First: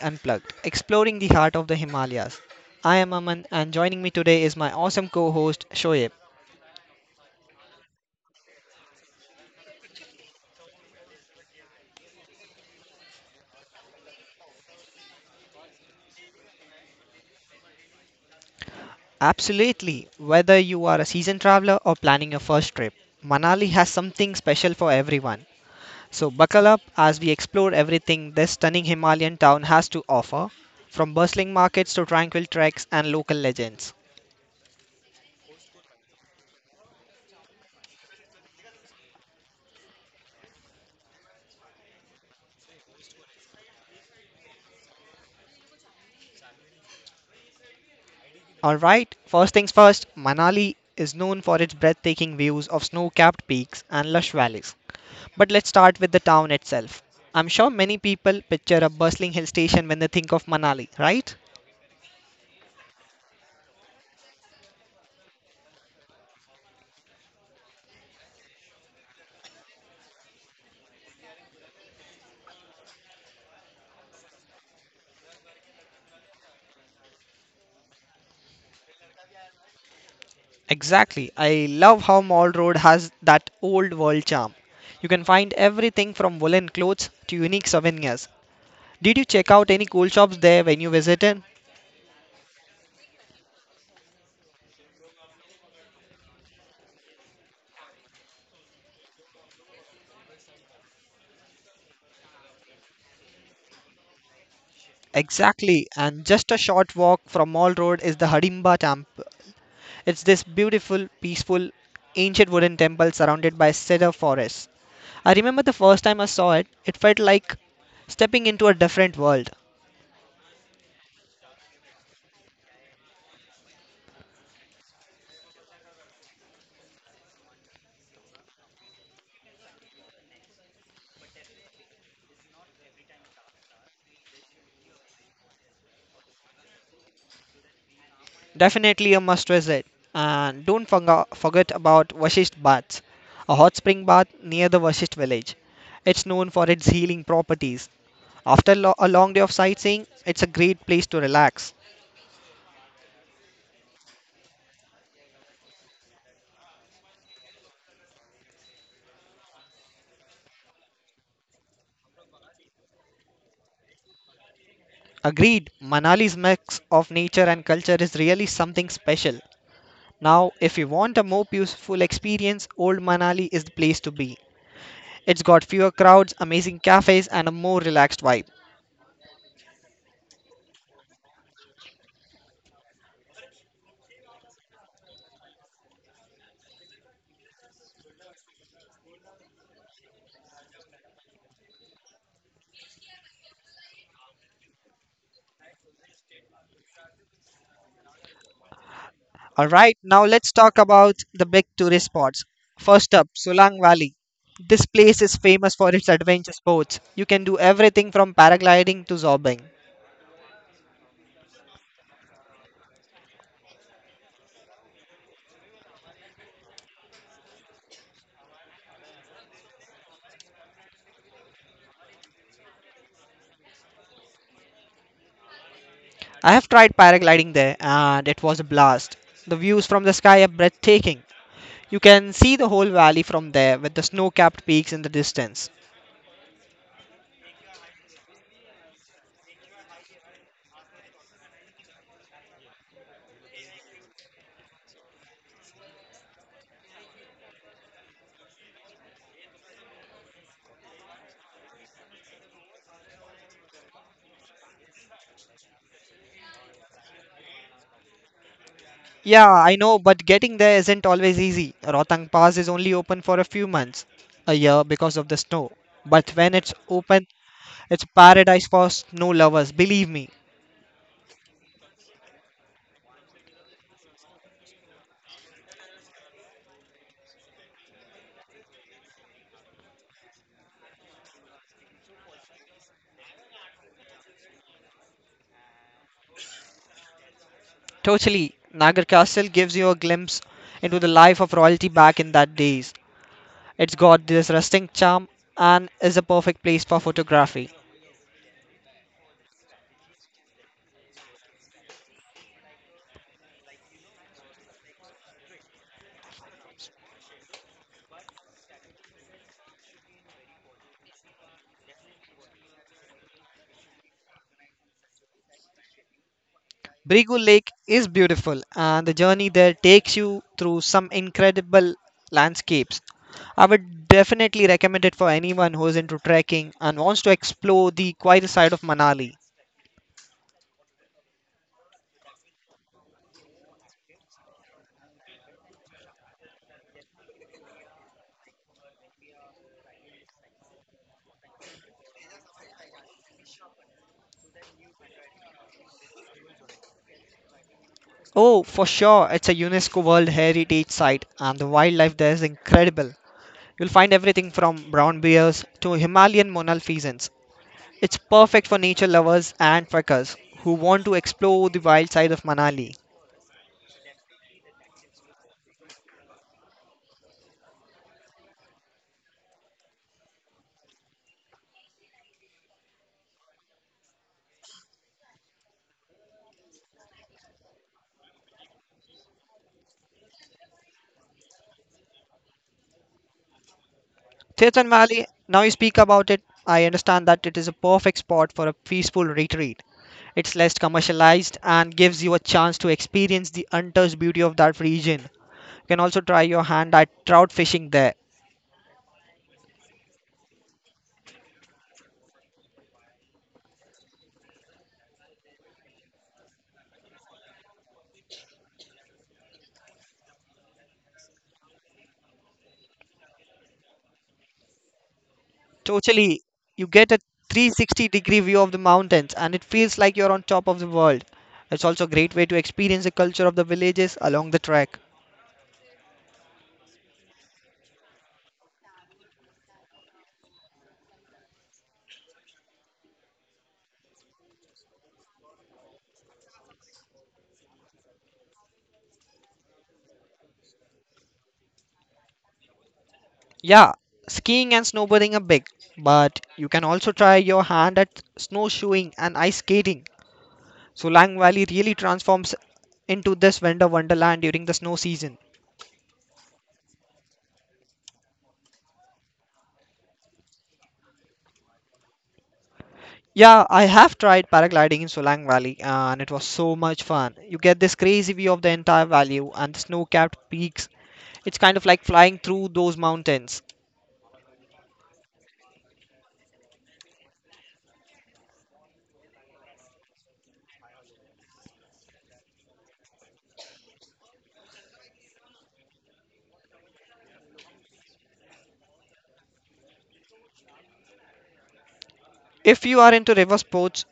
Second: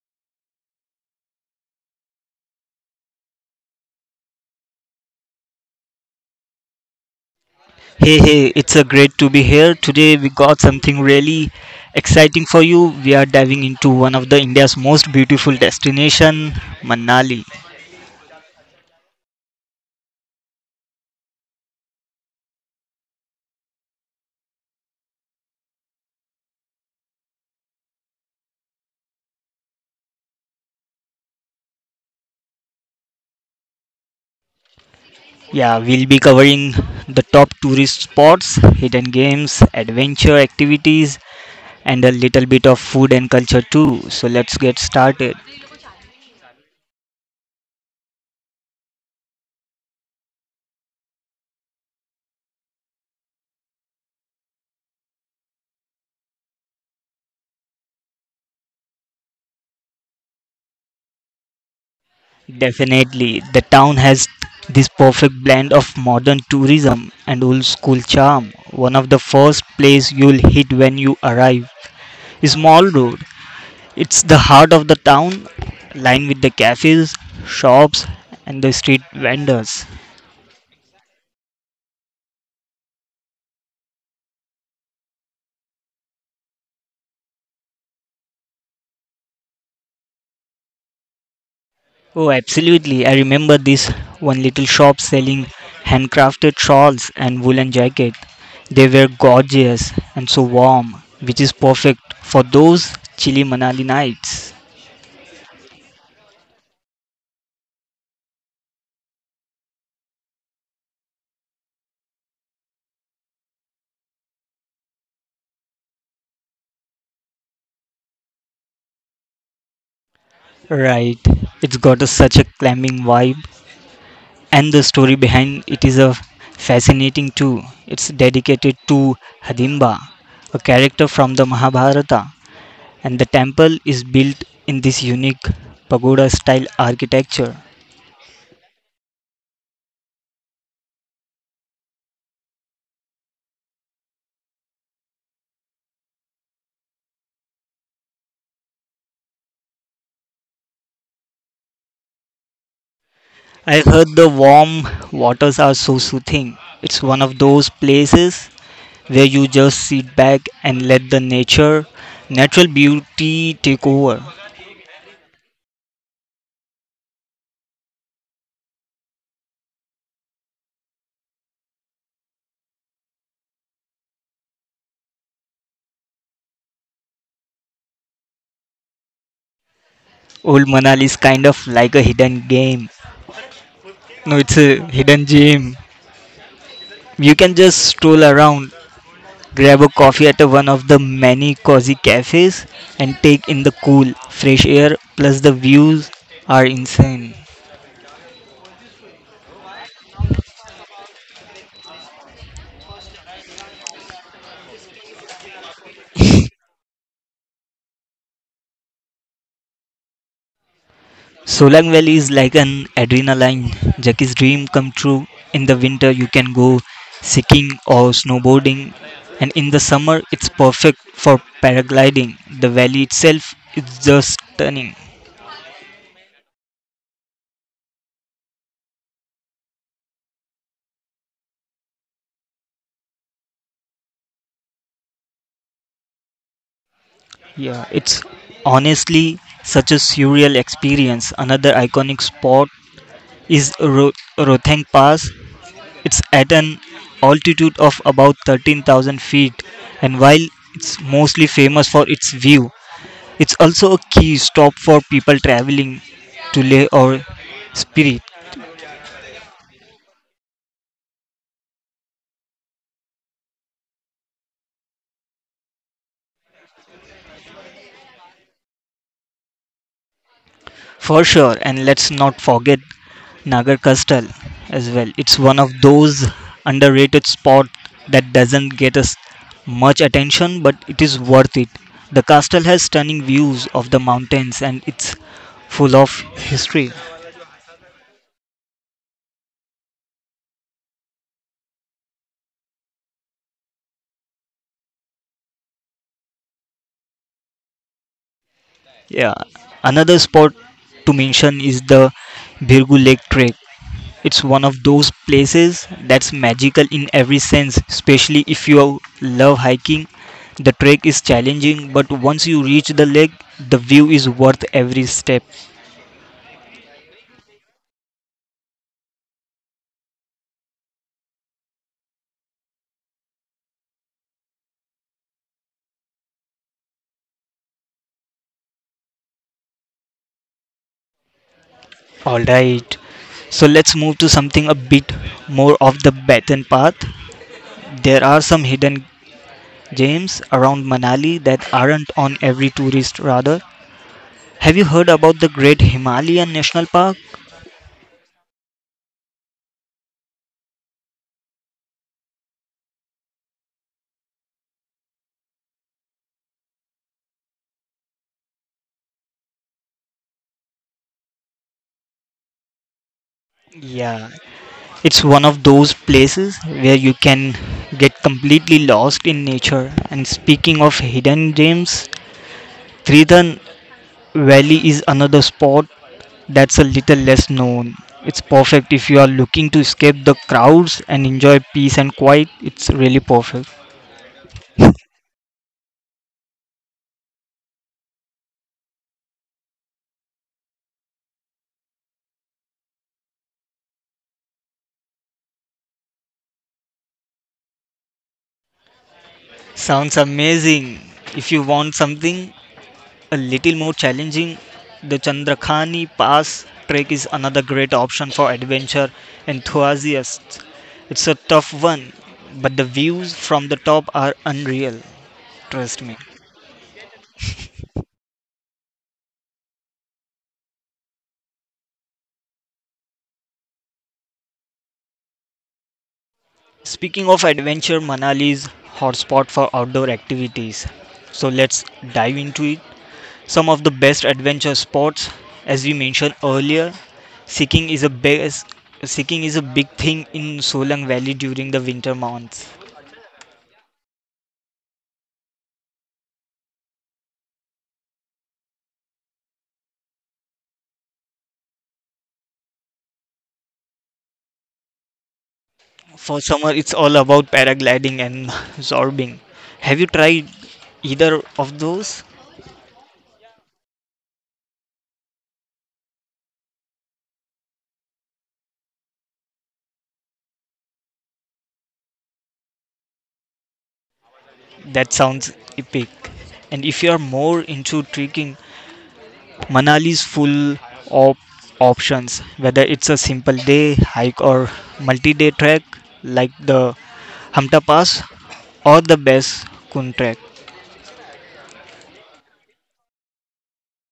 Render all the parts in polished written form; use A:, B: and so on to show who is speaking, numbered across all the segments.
A: Unplugged, exploring the heart of the Himalayas. I am Aman and joining me today is my awesome co-host Shoaib.
B: Hey, it's a great to be here. Today we got something really exciting for you. We are diving into one of the India's most beautiful destination, Manali.
A: Absolutely, whether you are a seasoned traveler or planning your first trip, Manali has something special for everyone. So buckle up as we explore everything this stunning Himalayan town has to offer, from bustling markets to tranquil treks and local legends.
B: Yeah, we'll be covering the top tourist spots, hidden games, adventure activities, and a little bit of food and culture too. So let's get started.
A: All right, first things first, Manali is known for its breathtaking views of snow capped peaks and lush valleys. But let's start with the town itself. I'm sure many people picture a bustling hill station when they think of Manali, right?
B: Definitely, the town has this perfect blend of modern tourism and old school charm. One of the first place you'll hit when you arrive is Mall Road. It's the heart of the town, lined with the cafes, shops, and the street vendors.
A: Exactly. I love how Mall Road has that old world charm. You can find everything from woolen clothes to unique souvenirs. Did you check out any cool shops there when you visited?
B: Oh, absolutely. I remember this one little shop selling handcrafted shawls and woolen jackets. They were gorgeous and so warm, which is perfect for those chilly Manali nights.
A: Exactly, and just a short walk from Mall Road is the Hadimba Temple. It's this beautiful, peaceful, ancient wooden temple surrounded by cedar forests. I remember the first time I saw it, it felt like stepping into a different world.
B: Right. It's got such a climbing vibe, and the story behind it is a fascinating too. It's dedicated to Hadimba, a character from the Mahabharata, and the temple is built in this unique pagoda-style architecture.
A: Definitely a must visit. And don't forget about Vashisht Baths, a hot spring bath near the Vashisht village. It's known for its healing properties. After a long day of sightseeing, it's a great place to relax.
B: I heard the warm waters are so soothing. It's one of those places where you just sit back and let natural beauty take over.
A: Agreed, Manali's mix of nature and culture is really something special. Now, if you want a more peaceful experience, Old Manali is the place to be. It's got fewer crowds, amazing cafes, and a more relaxed vibe.
B: Old Manali is kind of like a hidden game. No, it's a hidden gem. You can just stroll around, grab a coffee at a one of the many cozy cafes, and take in the cool, fresh air. Plus, the views are insane.
A: All right, now let's talk about the big tourist spots. First up, Solang Valley. This place is famous for its adventure sports. You can do everything from paragliding to zorbing.
B: Solang Valley is like an adrenaline. Jackie's dream come true. In the winter, you can go skiing or snowboarding, and in the summer, it's perfect for paragliding. The valley itself is just stunning.
A: I have tried paragliding there and it was a blast. The views from the sky are breathtaking. You can see the whole valley from there with the snow capped peaks in the distance.
B: Yeah, it's honestly such a surreal experience. Another iconic spot is Rothang Pass. It's at an altitude of about 13,000 feet, and while it's mostly famous for its view, it's also a key stop for people traveling to Leh or Spirit.
A: Yeah, I know, but getting there isn't always easy. Rotang Pass is only open for a few months a year because of the snow. But when it's open, it's paradise for snow lovers, believe me.
B: For sure, and let's not forget Nagar Castle as well. It's one of those underrated spots that doesn't get us much attention, but it is worth it. The castle has stunning views of the mountains and it's full of history.
A: Totally, Nagar Castle gives you a glimpse into the life of royalty back in that days. It's got this rustic charm and is a perfect place for photography.
B: Yeah, another spot to mention is the Birgu Lake Trek. It's one of those places that's magical in every sense, especially if you love hiking. The trek is challenging, but once you reach the lake, the view is worth every step.
A: Brigu Lake is beautiful, and the journey there takes you through some incredible landscapes. I would definitely recommend it for anyone who is into trekking and wants to explore the quieter side of Manali.
B: Alright, so let's move to something a bit more off the beaten path. There are some hidden gems around Manali that aren't on every tourist radar. Have you heard about the Great Himalayan National Park?
A: Oh, for sure, it's a UNESCO World Heritage Site, and the wildlife there is incredible. You'll find everything from brown bears to Himalayan monalfeasance. It's perfect for nature lovers and trekkers who want to explore the wild side of Manali.
B: Yeah, it's one of those places where you can get completely lost in nature. And speaking of hidden gems, Triton Valley is another spot that's a little less known. It's perfect if you are looking to escape the crowds and enjoy peace and quiet. It's really perfect.
A: Tirthan Valley, now you speak about it, I understand that it is a perfect spot for a peaceful retreat. It's less commercialized and gives you a chance to experience the untouched beauty of that region. You can also try your hand at trout fishing there.
B: Sounds amazing. If you want something a little more challenging, the Chandrakhani Pass trek is another great option for adventure enthusiasts. It's a tough one, but the views from the top are unreal. Trust me.
A: Totally, you get a 360 degree view of the mountains and it feels like you're on top of the world. It's also a great way to experience the culture of the villages along the trek.
B: Speaking of adventure, Manali is hotspot for outdoor activities. So let's dive into it. Some of the best adventure spots, as we mentioned earlier, Sikking is a big, Sikking is a big thing in Solang Valley during the winter months.
A: Yeah, skiing and snowboarding are big, but you can also try your hand at snowshoeing and ice skating. So Lang Valley really transforms into this winter wonderland during the snow season.
B: For summer, it's all about paragliding and zorbing. Have you tried either of those?
A: Yeah, I have tried paragliding in Solang Valley and it was so much fun. You get this crazy view of the entire valley and the snow capped peaks. It's kind of like flying through those mountains.
B: That sounds epic. And if you are more into trekking, Manali is full of options, whether it's a simple day hike or multi-day trek like the Hamta Pass or the best Kun trek.
A: If you are into river sports,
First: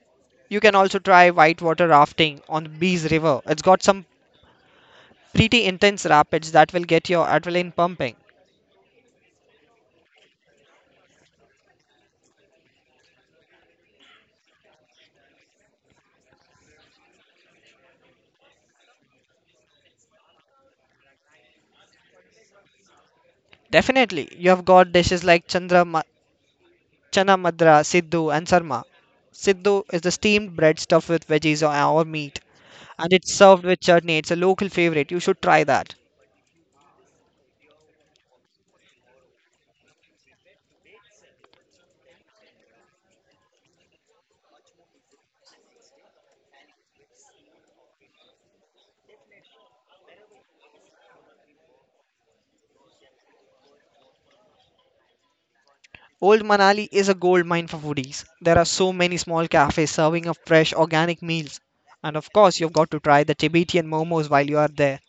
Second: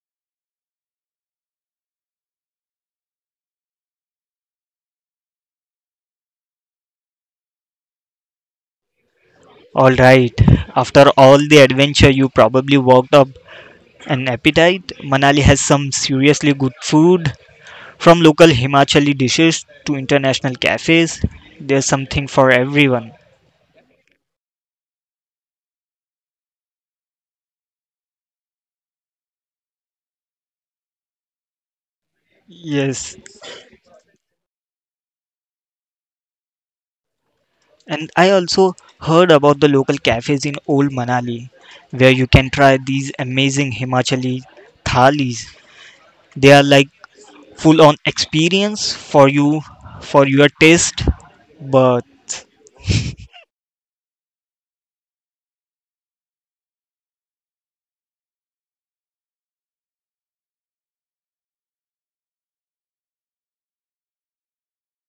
A: you can also try whitewater rafting on the Bees River. It's got some pretty intense rapids that will get your adrenaline pumping.
B: All right. After all the adventure, you probably worked up an appetite. Manali has some seriously good food. From local Himachali dishes to international cafes, there's something for everyone.
A: Definitely, you have got dishes like Chandra Chana Madra, Siddu, and Sarma. Siddu is the steamed bread stuffed with veggies or meat, and
B: Yes,
A: it's served with chutney. It's a local favorite. You should try that.
B: and I also heard about the local cafes in Old Manali where you can try these amazing Himachali thalis. They are like full on experience for your taste, but
A: Old Manali is a gold mine for foodies. There are so many small cafes serving up fresh organic meals. And of course, you've got to try the Tibetan momos while you are there.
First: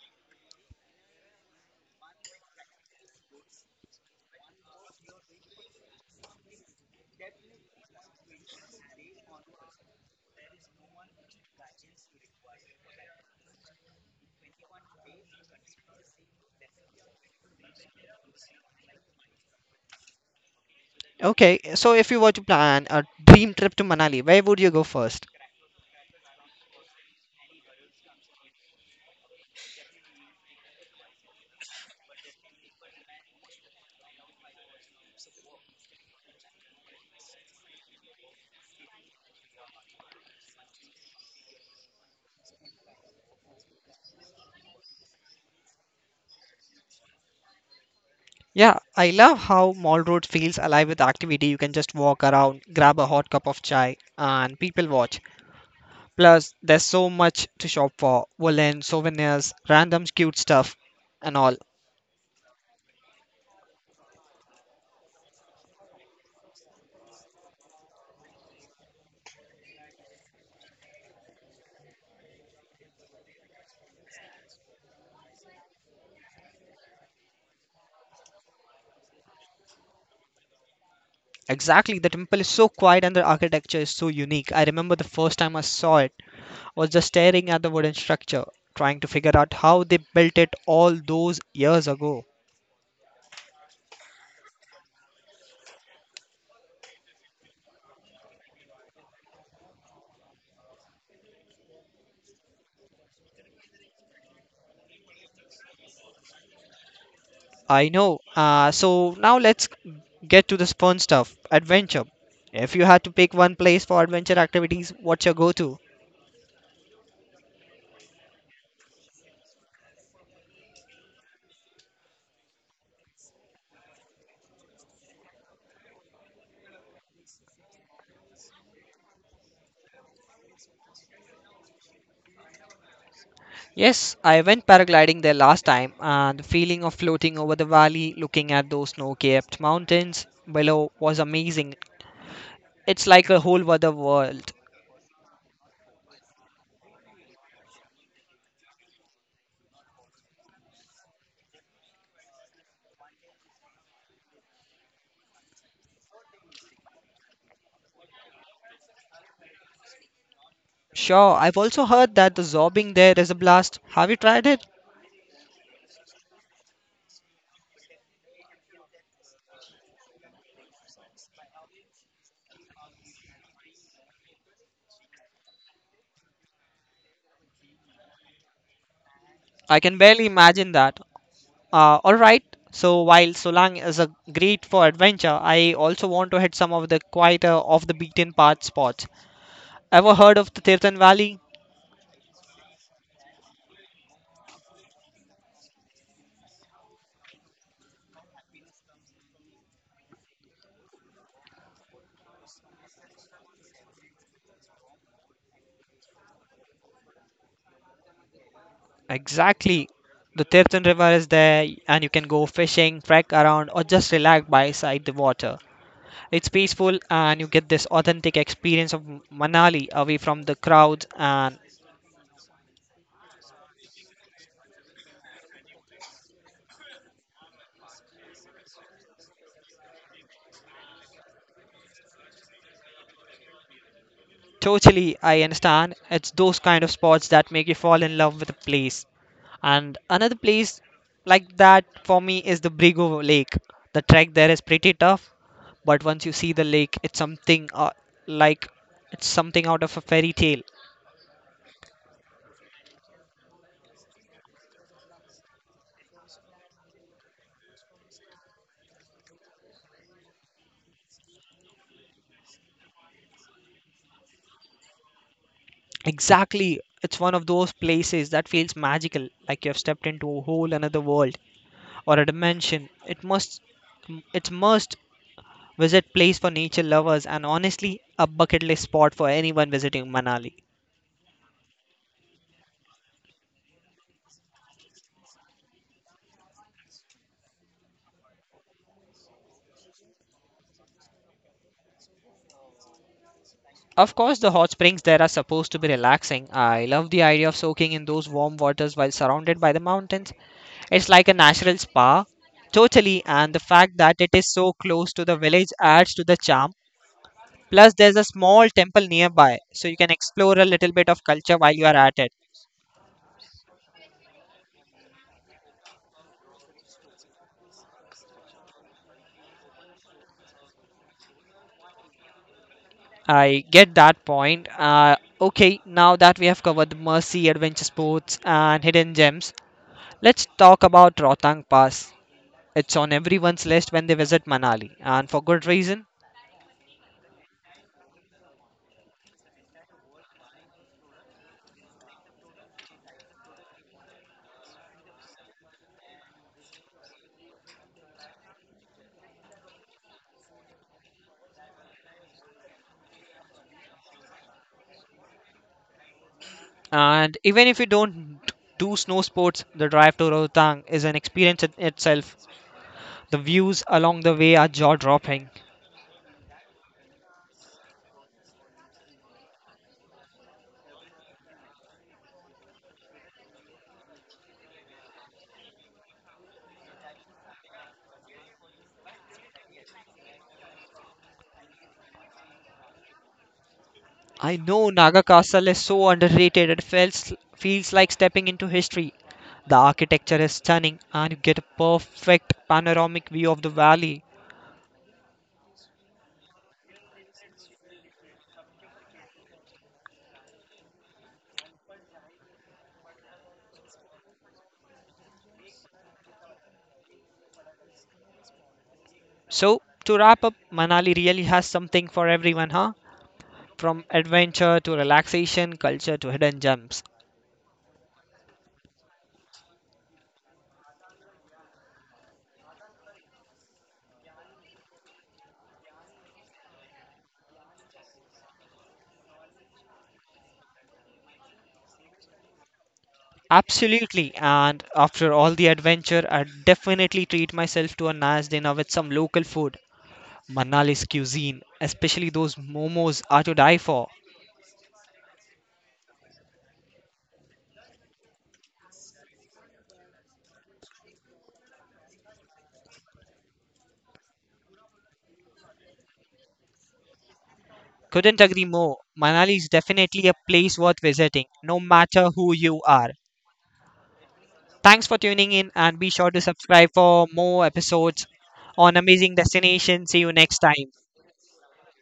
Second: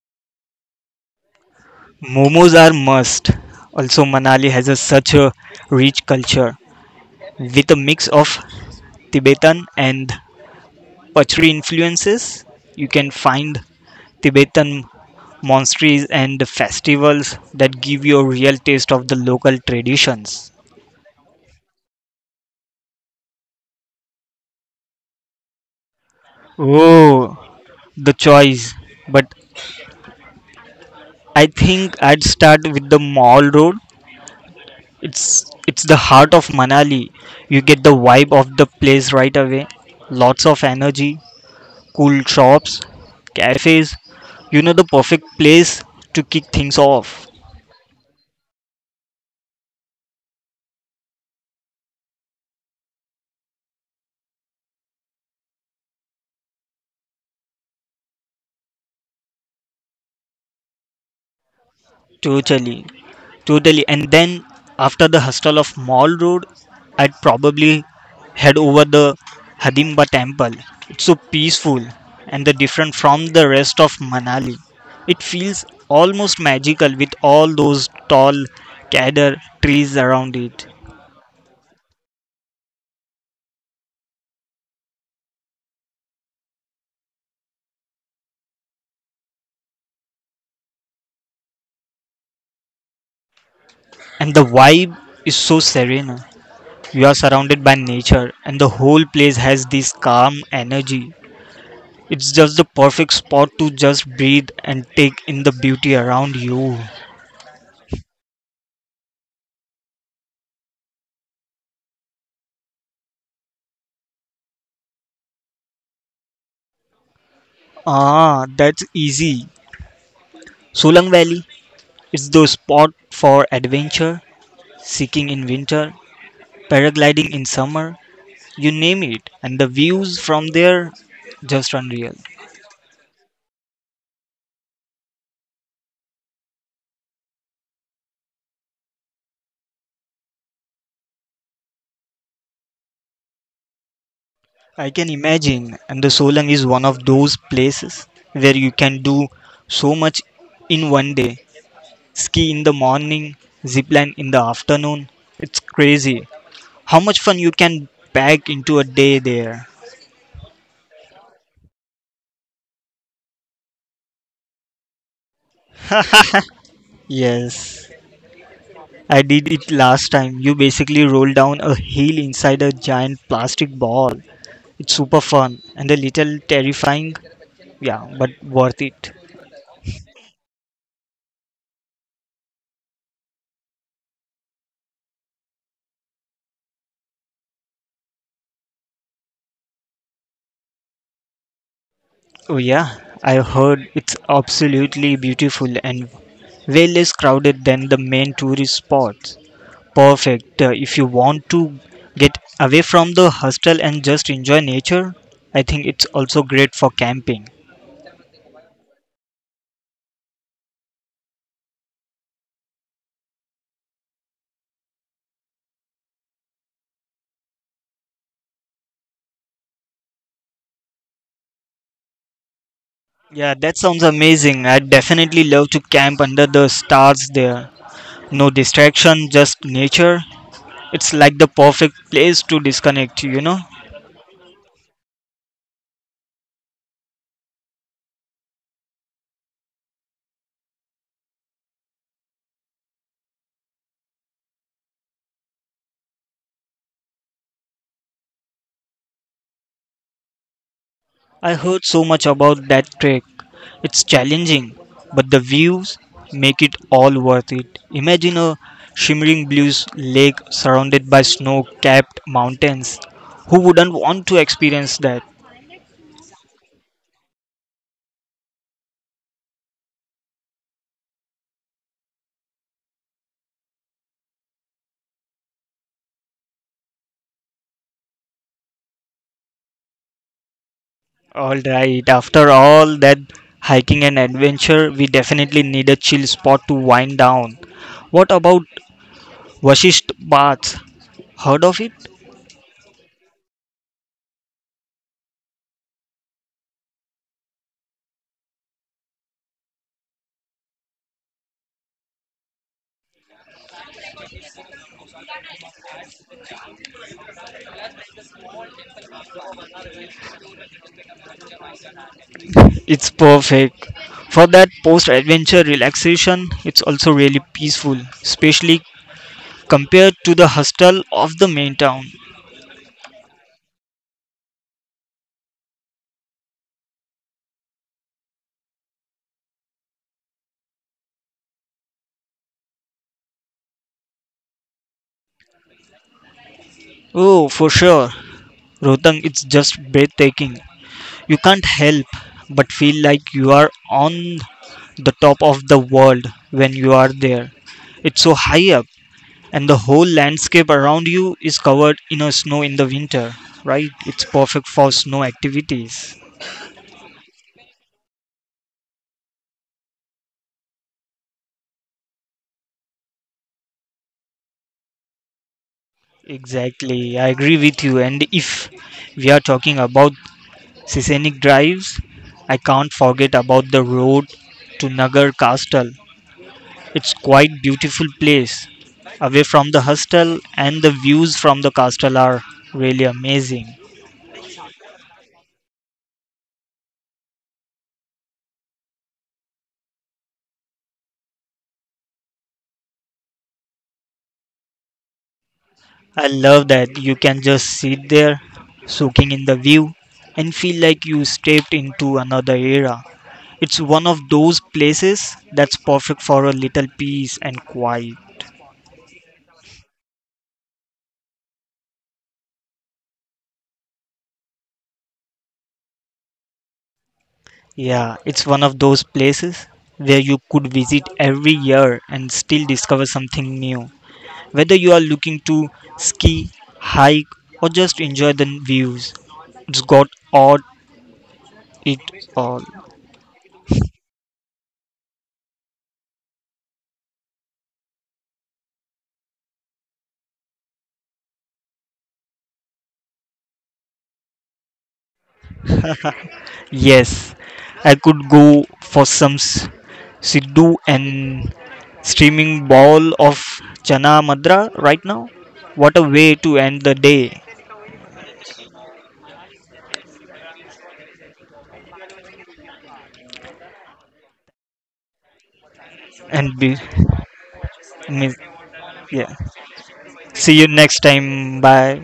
B: momos are must. Also Manali has such a rich culture with a mix of Tibetan and Pachri influences. You can find Tibetan monasteries and festivals that give you a real taste of the local traditions.
A: Okay, so if you were to plan a dream trip to Manali, where would you go first?
B: Oh, the choice. But I think I'd start with the Mall Road. It's it's the heart of Manali. You get the vibe of the place right away. Lots of energy, cool shops, cafes. You know the perfect place to kick things off.
A: Yeah, I love how Mall Road feels alive with activity. You can just walk around, grab a hot cup of chai, and people watch. Plus, there's so much to shop for woolen, souvenirs, random cute stuff, and all.
B: Totally, totally. And then after the hustle of Mall Road, I'd probably head over the Hadimba temple. It's so peaceful and the different from the rest of Manali. It feels almost magical with all those tall cedar trees around it.
A: Exactly, the temple is so quiet and the architecture is so unique. I remember the first time I saw it, I was just staring at the wooden structure, trying to figure out how they built it all those years ago.
B: And the vibe is so serene. You are surrounded by nature and the whole place has this calm energy. It's just the perfect spot to just breathe and take in the beauty around you.
A: I know. So now let's get to the fun stuff adventure. If you had to pick one place for adventure activities, what's your go to?
B: Ah, that's easy. Solang Valley. It's the spot for adventure, seeking in winter, paragliding in summer, you name it. And the views from there, just unreal.
A: Yes, I went paragliding there last time, and the feeling of floating over the valley, looking at those snow capped mountains below, was amazing. It's like a whole other world.
B: I can imagine. And the Solang is one of those places where you can do so much in one day. Ski in the morning, zipline in the afternoon. It's crazy how much fun you can pack into a day there.
A: Sure, I've also heard that the zorbing there is a blast. Have you tried it?
B: Yes, I did it last time. You basically roll down a hill inside a giant plastic ball. It's super fun and a little terrifying, yeah, but worth it.
A: I can barely imagine that. Alright, so while Solang is a great for adventure, I also want to hit some of the quieter, off the beaten path spots. Ever heard of the Tirthan Valley?
B: Oh yeah, I've heard it's absolutely beautiful and way less crowded than the main tourist spots. Perfect if you want to get away from the hostel and just enjoy nature. I think it's also great for camping.
A: Exactly. The Tirthan River is there, and you can go fishing, trek around, or just relax by side the water. It's peaceful, and you get this authentic experience of Manali away from the crowds. And
B: Yeah, that sounds amazing. I'd definitely love to camp under the stars there. No distraction, just nature. It's like the perfect place to disconnect, you know?
A: totally, I understand. It's those kind of spots that make you fall in love with a place. And another place like that for me is the Brigo Lake. The trek there is pretty tough, but once you see the lake, it's something like it's something out of a fairy tale.
B: I heard so much about that trek. It's challenging, but the views make it all worth it. Imagine a shimmering blue lake surrounded by snow capped mountains. Who wouldn't want to experience that?
A: Exactly. It's one of those places that feels magical, like you have stepped into a whole another world or a dimension. It must it's must visit place for nature lovers and honestly a bucket list spot for anyone visiting Manali.
B: Alright, after all that hiking and adventure, we definitely need a chill spot to wind down. What about Vashisht Baths? Heard of it?
A: Of course, the hot springs there are supposed to be relaxing. I love the idea of soaking in those warm waters while surrounded by the mountains. It's like a natural spa. Totally, and the fact that it is so close to the village adds to the charm. Plus, there's a small temple nearby, so you can explore a little bit of culture while you are at it.
B: It's perfect for that post adventure relaxation. It's also really peaceful, especially compared to the hustle of the main town.
A: I get that point. Okay, now that we have covered the Mercy, adventure sports, and hidden gems, let's talk about Rotang Pass. It's on everyone's list when they visit Manali, and for good reason.
B: Oh, for sure. Rohtang, it's just breathtaking. You can't help but feel like you are on the top of the world when you are there. It's so high up, and the whole landscape around you is covered in a snow in the winter, right? It's perfect for snow activities.
A: And even if you don't do snow sports, the drive to Rotang is an experience in itself. The views along the way are jaw dropping.
B: Exactly, I agree with you. And if we are talking about scenic drives, I can't forget about the road to Nagar Castle. It's quite beautiful place. Away from the hostel and the views from the castle are really amazing.
A: I know Naga Castle is so underrated it feels like stepping into history. The architecture is stunning and you get a perfect panoramic view of the valley.
B: I love that you can just sit there soaking in the view and feel like you stepped into another era. It's one of those places that's perfect for a little peace and quiet.
A: So, to wrap up, Manali really has something for everyone, huh? From adventure to relaxation, culture to hidden gems.
B: Yeah, it's one of those places where you could visit every year and still discover something new. Whether you are looking to ski, hike, or just enjoy the views, it's got it all.
A: Absolutely, and after all the adventure, I definitely treat myself to a nice dinner with some local food. Manali's cuisine, especially those momos, are to die for.
B: Yes, I could go for some Siddu and streaming bowl of Chana Madra right now. What a way to end the day!
A: Couldn't agree more. Manali is definitely a place worth visiting, no matter who you are. Thanks for tuning in and be sure to
B: And be,
A: subscribe for more
B: I
A: episodes
B: mean,
A: on
B: Yeah.
A: amazing destinations. See you next
B: See you
A: time.
B: next time. Bye.